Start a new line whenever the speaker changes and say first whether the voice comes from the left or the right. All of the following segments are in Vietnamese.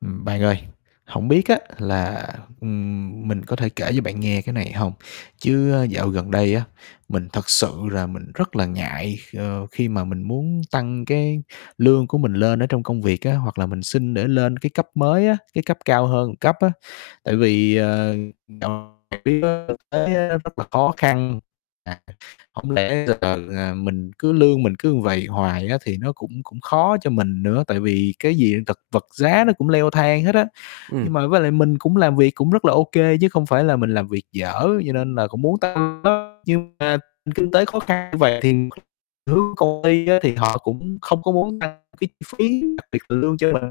left: Ừm, bạn ơi, hổng biết á là, ừm, mình có thể kể cho bạn nghe cái này hông? Chứ á dạo gần đây á, mình thật sự là mình rất là ngại, ờ, khi mà mình muốn tăng cái lương của mình lên ở trong công việc á, hoặc là mình xin để lên cái cấp mới á, cái cấp cao hơn một cấp á. Tại vì, ờ, dạo trực tiếp á thực tế á rất là khó khăn, à, hổng lẽ giờ, ờ, mình cứ lương mình cứ vậy hoài á thì nó cũng cũng khó cho mình nữa, tại vì cái gì thật vật giá nó cũng leo thang hết á. Nhưng
right: Ừm.
left: mà với lại mình cũng làm việc cũng rất là ô kê chứ không phải là mình làm việc dở, cho nên là cũng muốn tăng đó nhưng mà kinh tế khó khăn như vậy thì hướng công ty á thì họ cũng không có muốn tăng cái chi phí, đặc biệt là lương cho mình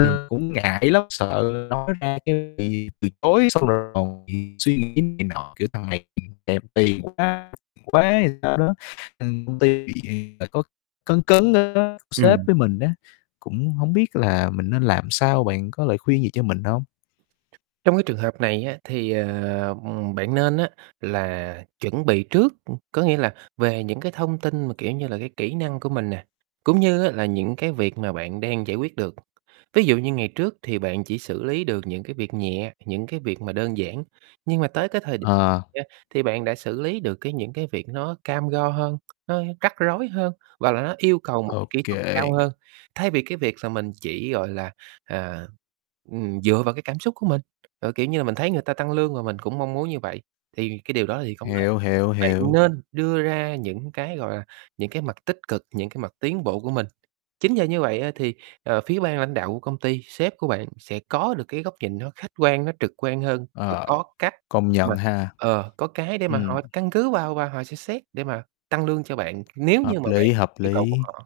right: Ừm.
left: cũng ngại lắm, sợ nói ra cái bị từ chối, xong rồi còn bị suy nghĩ này nọ, kiểu: "Thằng này thèm tiền quá quá" hay sao đó. Ừm, công ty bị tại có cấn cấn á, sếp
right: Ừm.
left: với mình á, cũng hổng biết là mình nên làm sao, bạn có lời khuyên gì cho mình không?
right: Trong cái trường hợp này á thì, ờ, ừm, bạn nên á là chuẩn bị trước, ưm, có nghĩa là về những cái thông tin mà, kiểu như là, cái kỹ năng của mình nè, cũng như á là những cái việc mà bạn đang giải quyết được. Ví dụ như ngày trước thì bạn chỉ xử lý được những cái việc nhẹ, những cái việc mà đơn giản, nhưng mà tới cái thời đ
left: Ờ.
right: đó, thì bạn đã xử lý được cái những cái việc nó cam go hơn, nó rắc rối hơn và là nó yêu cầu một
left: Ô
right: kỹ thuật cao
left: kê.
right: hơn. Thay vì cái việc mà mình chỉ, gọi là, à, ừm, dựa vào cái cảm xúc của mình, ờ, kiểu như là, mình thấy người ta tăng lương mà mình cũng mong muốn như vậy, thì cái điều đó thì không nên.
left: Hiểu, hiểu,
right: Bạn
left: hiểu.
right: nên đưa ra những cái, gọi là, những cái mặt tích cực, những cái mặt tiến bộ của mình. Chính nhờ như vậy á thì, ờ, phía ban lãnh đạo của công ty, sếp của bạn sẽ có được cái góc nhìn nó khách quan, nó trực quan hơn và
left: Ờ,
right: có cách
left: công
right: mà
left: nhận ha.
right: ờ, có cái để mà
left: Ừm.
right: họ căn cứ vào và họ sẽ xét để mà tăng lương cho bạn nếu như
left: Hợp
right: mà bạn
left: lý, hợp
right: yêu cầu của
left: lý.
right: họ.